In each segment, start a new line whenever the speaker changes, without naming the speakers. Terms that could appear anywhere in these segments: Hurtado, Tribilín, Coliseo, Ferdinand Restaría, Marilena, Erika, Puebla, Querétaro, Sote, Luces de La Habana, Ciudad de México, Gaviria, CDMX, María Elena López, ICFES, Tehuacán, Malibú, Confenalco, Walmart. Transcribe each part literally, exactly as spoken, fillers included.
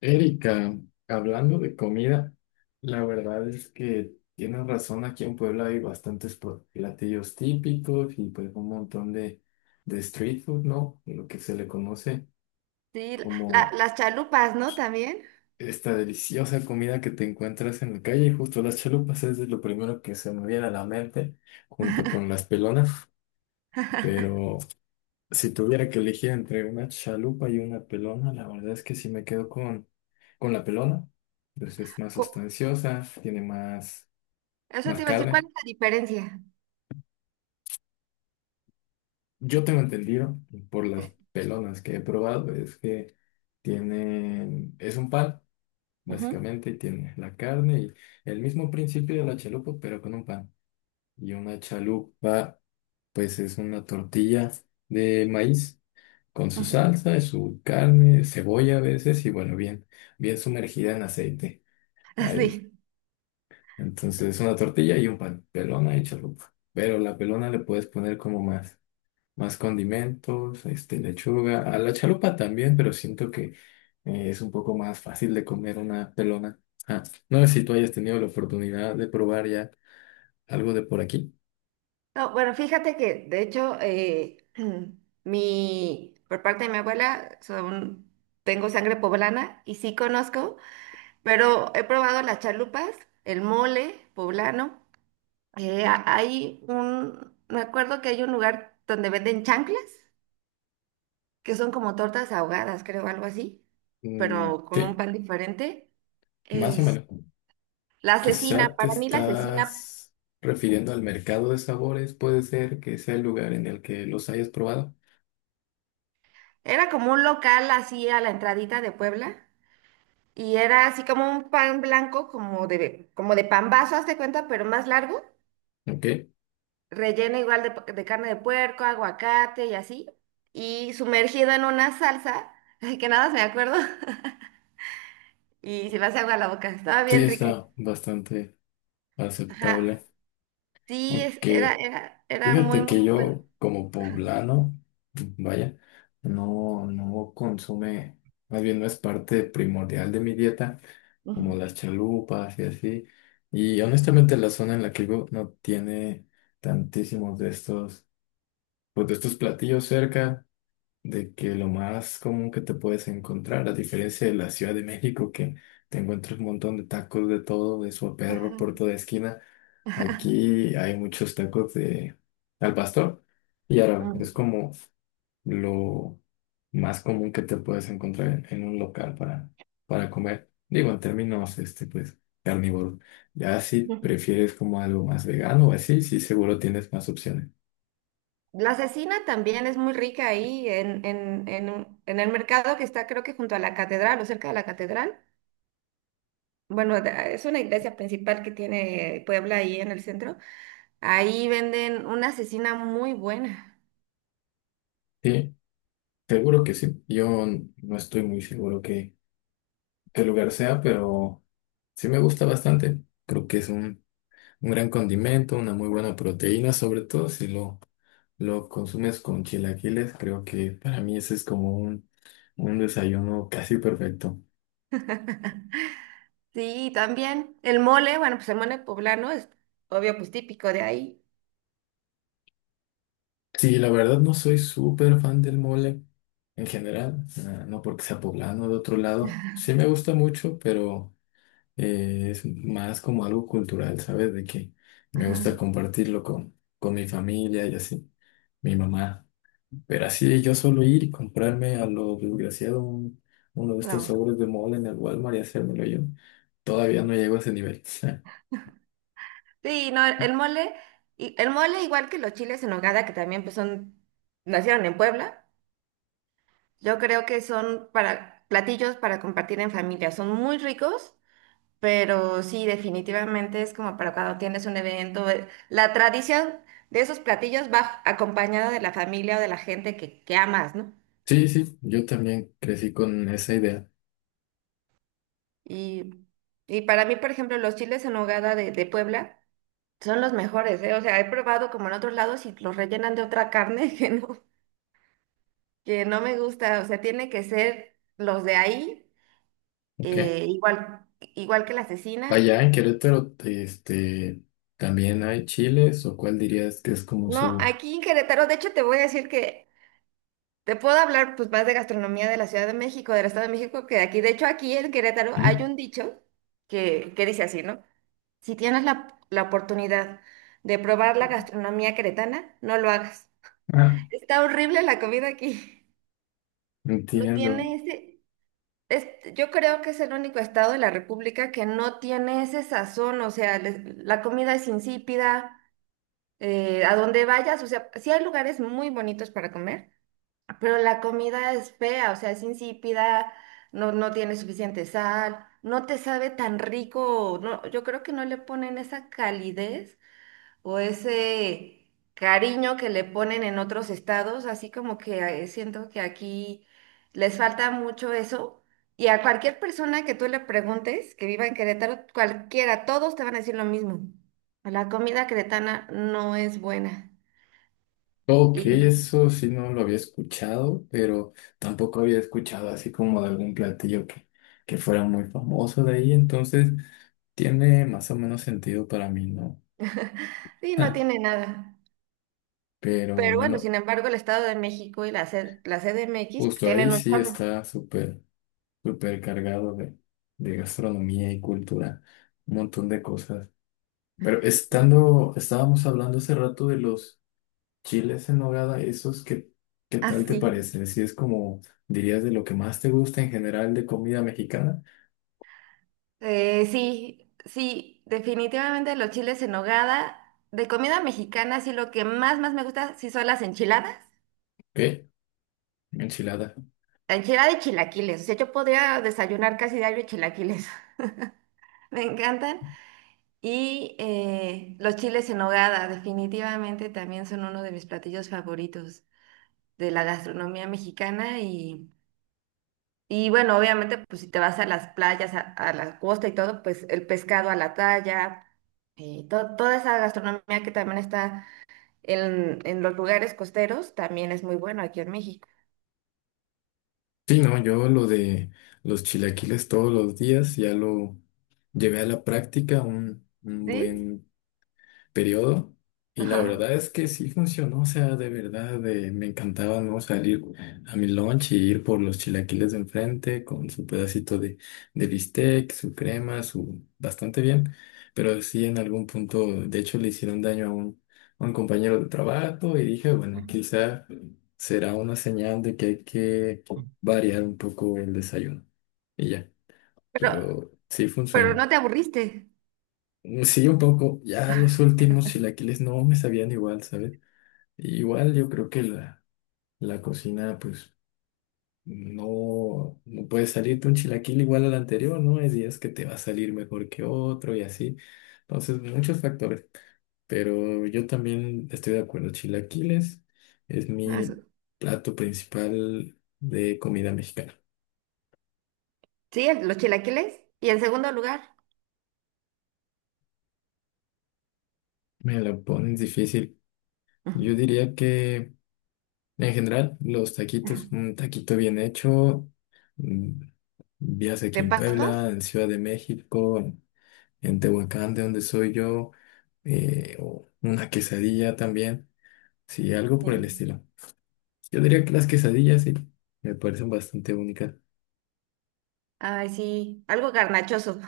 Erika, hablando de comida, la verdad es que tienes razón, aquí en Puebla hay bastantes pl- platillos típicos y pues un montón de, de street food, ¿no? Lo que se le conoce
Sí, la- la-
como
las chalupas, ¿no? También.
esta deliciosa comida que te encuentras en la calle, y justo las chalupas es de lo primero que se me viene a la mente, junto con las pelonas, pero... Si tuviera que elegir entre una chalupa y una pelona, la verdad es que sí me quedo con, con la pelona. Pues es más
Cu-
sustanciosa, tiene más,
Eso
más
te iba a decir, ¿cuál
carne.
es la diferencia?
Yo tengo entendido por las pelonas que he probado es que tienen, es un pan,
Ujú,
básicamente, y tiene la carne y el mismo principio de la chalupa, pero con un pan. Y una chalupa, pues es una tortilla de maíz con su
ujú.
salsa y su carne, cebolla a veces y bueno, bien, bien sumergida en aceite. Ahí.
Sí.
Entonces, una tortilla y un pan, pelona y chalupa. Pero la pelona le puedes poner como más, más condimentos, este, lechuga, a la chalupa también, pero siento que eh, es un poco más fácil de comer una pelona. Ah, no sé si tú hayas tenido la oportunidad de probar ya algo de por aquí.
No, bueno, fíjate que de hecho, eh, mi, por parte de mi abuela, son, tengo sangre poblana y sí conozco, pero he probado las chalupas, el mole poblano. Eh, a- hay un, me acuerdo que hay un lugar donde venden chanclas, que son como tortas ahogadas, creo, algo así,
Mm,
pero con un
sí,
pan diferente.
más o
Es,
menos.
la asesina,
Quizá te
para mí la asesina
estás refiriendo al mercado de sabores, puede ser que sea el lugar en el que los hayas probado.
era como un local así a la entradita de Puebla y era así como un pan blanco, como de, como de pambazo, haz de cuenta, pero más largo,
Ok,
relleno igual de, de carne de puerco, aguacate y así, y sumergido en una salsa, ay, que nada más me acuerdo, y se me hace agua la boca, estaba
sí,
bien rica.
está bastante
Ajá,
aceptable.
sí, es- era,
Aunque
era, era muy,
fíjate
muy
que
bueno.
yo, como poblano, vaya, no, no consume, más bien no es parte primordial de mi dieta, como
Ujú.
las chalupas y así. Y honestamente, la zona en la que vivo no tiene tantísimos de estos, pues de estos platillos cerca. De que lo más común que te puedes encontrar, a diferencia de la Ciudad de México, que te encuentras un montón de tacos de todo, de perro
Ajá.
por toda esquina, aquí hay muchos tacos de al pastor y árabe. Es como lo más común que te puedes encontrar en, en un local para, para comer. Digo, en términos, este, pues, carnívoros. Ya si
Ujú.
prefieres como algo más vegano o así, sí, seguro tienes más opciones.
La cecina también es muy rica ahí en, en, en, un- en el mercado que está, creo, que junto a la catedral o cerca de la catedral. Bueno, de- ah, es una iglesia principal que tiene Puebla ahí en el centro. Ahí venden una cecina muy buena.
Sí, seguro que sí. Yo n- no estoy muy seguro que el lugar sea, pero sí me gusta bastante. Creo que es un, un gran condimento, una muy buena proteína, sobre todo si lo, lo consumes con chilaquiles. Creo que para mí ese es como un, un desayuno casi perfecto.
Sí, también el mole, bueno, pues el mole poblano es obvio, pues típico de ahí.
Sí, la verdad no soy súper fan del mole en general, ah, no porque sea poblano o de otro lado. Sí me gusta mucho, pero eh, es más como algo cultural, ¿sabes? De que me gusta
Ajá,
compartirlo con, con mi familia y así, mi mamá. Pero así yo solo ir y comprarme a lo desgraciado un- uno de estos
no.
sobres de mole en el Walmart y hacérmelo yo, todavía no llego a ese nivel.
Sí, no, el mole, y el mole, igual que los chiles en nogada, que también pues son, nacieron en Puebla. Yo creo que son para platillos para compartir en familia. Son muy ricos, pero sí, definitivamente es como para cuando tienes un evento. eh, La tradición de esos platillos va acompañada de la familia o de la gente que, que amas, ¿no?
Sí, sí, yo también crecí con esa idea.
Y, y para mí, por ejemplo, los chiles en nogada de, de Puebla son los mejores, ¿eh? O sea, he probado como en otros lados y los rellenan de otra carne que no, que no me gusta. O sea, tiene que ser los de ahí,
Ok.
eh, igual, igual que la cecina.
Allá en Querétaro, este, también hay chiles, o cuál dirías que es como
No,
su...
aquí en Querétaro, de hecho, te voy a decir que te puedo hablar pues más de gastronomía de la Ciudad de México, del Estado de México, que de aquí. De hecho, aquí en Querétaro
Ujú.
hay un dicho que, que dice así, ¿no? Si tienes la, la oportunidad de probar la gastronomía queretana, no lo hagas.
Ah,
Está horrible la comida aquí. No
entiendo.
tiene ese... es- yo creo que es el único estado de la República que no tiene ese sazón, o sea, les- la comida es insípida, eh, a donde vayas, o sea, sí hay lugares muy bonitos para comer, pero la comida es fea, o sea, es insípida, no, no tiene suficiente sal, no te sabe tan rico, no, yo creo que no le ponen esa calidez o ese cariño que le ponen en otros estados, así como que eh, siento que aquí les falta mucho eso. Y a cualquier persona que tú le preguntes que viva en Querétaro, cualquiera, todos te van a decir lo mismo. La comida queretana no es buena
Ok,
y,
eso sí no lo había escuchado, pero tampoco había escuchado así como de algún platillo que, que fuera muy famoso de ahí, entonces... Tiene más o menos sentido para mí, ¿no?
y no
Ja,
tiene nada.
pero
Pero bueno,
bueno,
sin embargo, el Estado de México y la, C- la C D M X, pues,
justo ahí
tienen un
sí
chorro.
está súper, súper cargado de, de gastronomía y cultura, un montón de cosas. Pero estando, estábamos hablando hace rato de los chiles en nogada, esos que, ¿qué tal te
Así.
parece? Si es como, dirías, de lo que más te gusta en general de comida mexicana,
Eh, sí, sí, definitivamente los chiles en nogada. De comida mexicana, sí, lo que más, más me gusta, sí son las enchiladas.
¿qué? Enchiladas.
La enchilada y chilaquiles. O sea, yo podría desayunar casi diario chilaquiles. Me encantan. Y eh, los chiles en nogada, definitivamente también son uno de mis platillos favoritos de la gastronomía mexicana. y Y bueno, obviamente, pues si te vas a las playas, a, a la costa y todo, pues el pescado a la talla, eh, to- toda esa gastronomía que también está en, en los lugares costeros, también es muy bueno aquí en México.
Sí, no, yo lo de los chilaquiles todos los días ya lo llevé a la práctica un, un
¿Sí?
buen periodo y la
Ajá.
verdad es que sí funcionó, o sea, de verdad eh, me encantaba no salir a mi lunch y ir por los chilaquiles de enfrente con su pedacito de, de bistec, su crema, su bastante bien, pero sí en algún punto, de hecho le hicieron daño a un, a un compañero de trabajo y dije, bueno, quizá será una señal de que hay que variar un poco el desayuno y ya,
Pero,
pero sí fue un
pero
sueño.
no te aburriste.
Mm, sí, un poco. Ya los últimos chilaquiles no me sabían igual, ¿sabes? Igual yo creo que la, la cocina, pues, no, no puede salirte un chilaquil igual al anterior, ¿no? Hay días que te va a salir mejor que otro y así. Entonces, muchos factores. Pero yo también estoy de acuerdo. Chilaquiles es
Eso.
mi plato principal de comida mexicana.
Sí, el- los chilaquiles. Y en segundo lugar,
Me lo pones difícil. Yo diría que... En general, los
ajá.
taquitos, un taquito bien hecho, mm, ya sea aquí
¿De
en
pasto?
Puebla, en Ciudad de México, en Tehuacán, de donde soy yo, eh, o una quesadilla también, sí, algo por el
Sí.
estilo. Yo diría que las quesadillas sí, me parecen bastante únicas.
Ay, sí, algo garnachoso.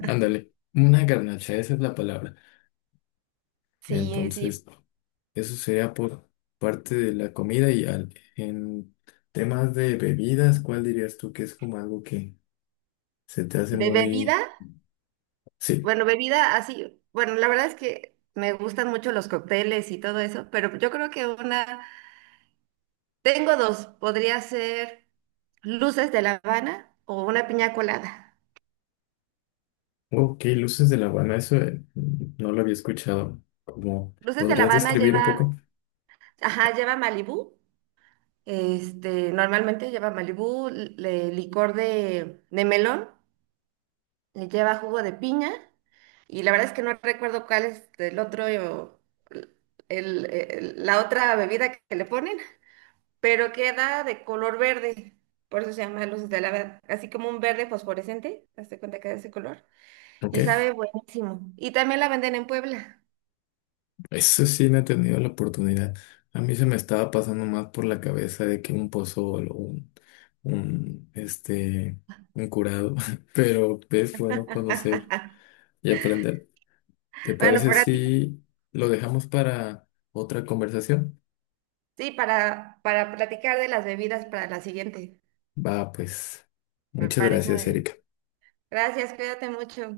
Ándale, una garnacha, esa es la palabra.
Sí, sí.
Entonces, eso sería por parte de la comida y al- en temas de bebidas, ¿cuál dirías tú que es como algo que se te hace
¿De bebida?
muy... Sí,
Bueno, bebida así, bueno, la verdad es que me gustan mucho los cócteles y todo eso, pero yo creo que una, tengo dos, podría ser Luces de La Habana o una piña colada.
ok, Luces de La Habana, eso eh, no lo había escuchado. ¿Cómo
Luces de La
podrías
Habana
describir un
lleva,
poco?
ajá, lleva Malibú, este, normalmente lleva Malibú, le- licor de, de melón, le lleva jugo de piña, y la verdad es que no recuerdo cuál es el otro, eh, o el, el- el- la otra bebida que le ponen, pero queda de color verde, por eso se llama Luces de Lavanda, así como un verde fosforescente, hazte cuenta que es de ese color,
Ok,
y sabe buenísimo. Y también la venden en Puebla.
eso sí no he tenido la oportunidad. A mí se me estaba pasando más por la cabeza de que un pozol o un, un, este, un curado, pero es bueno conocer y aprender. ¿Te
Bueno,
parece
para ti,
si lo dejamos para otra conversación?
sí, para, para platicar de las bebidas para la siguiente,
Va, pues,
me
muchas
parece muy
gracias,
bien.
Erika.
Gracias, cuídate mucho.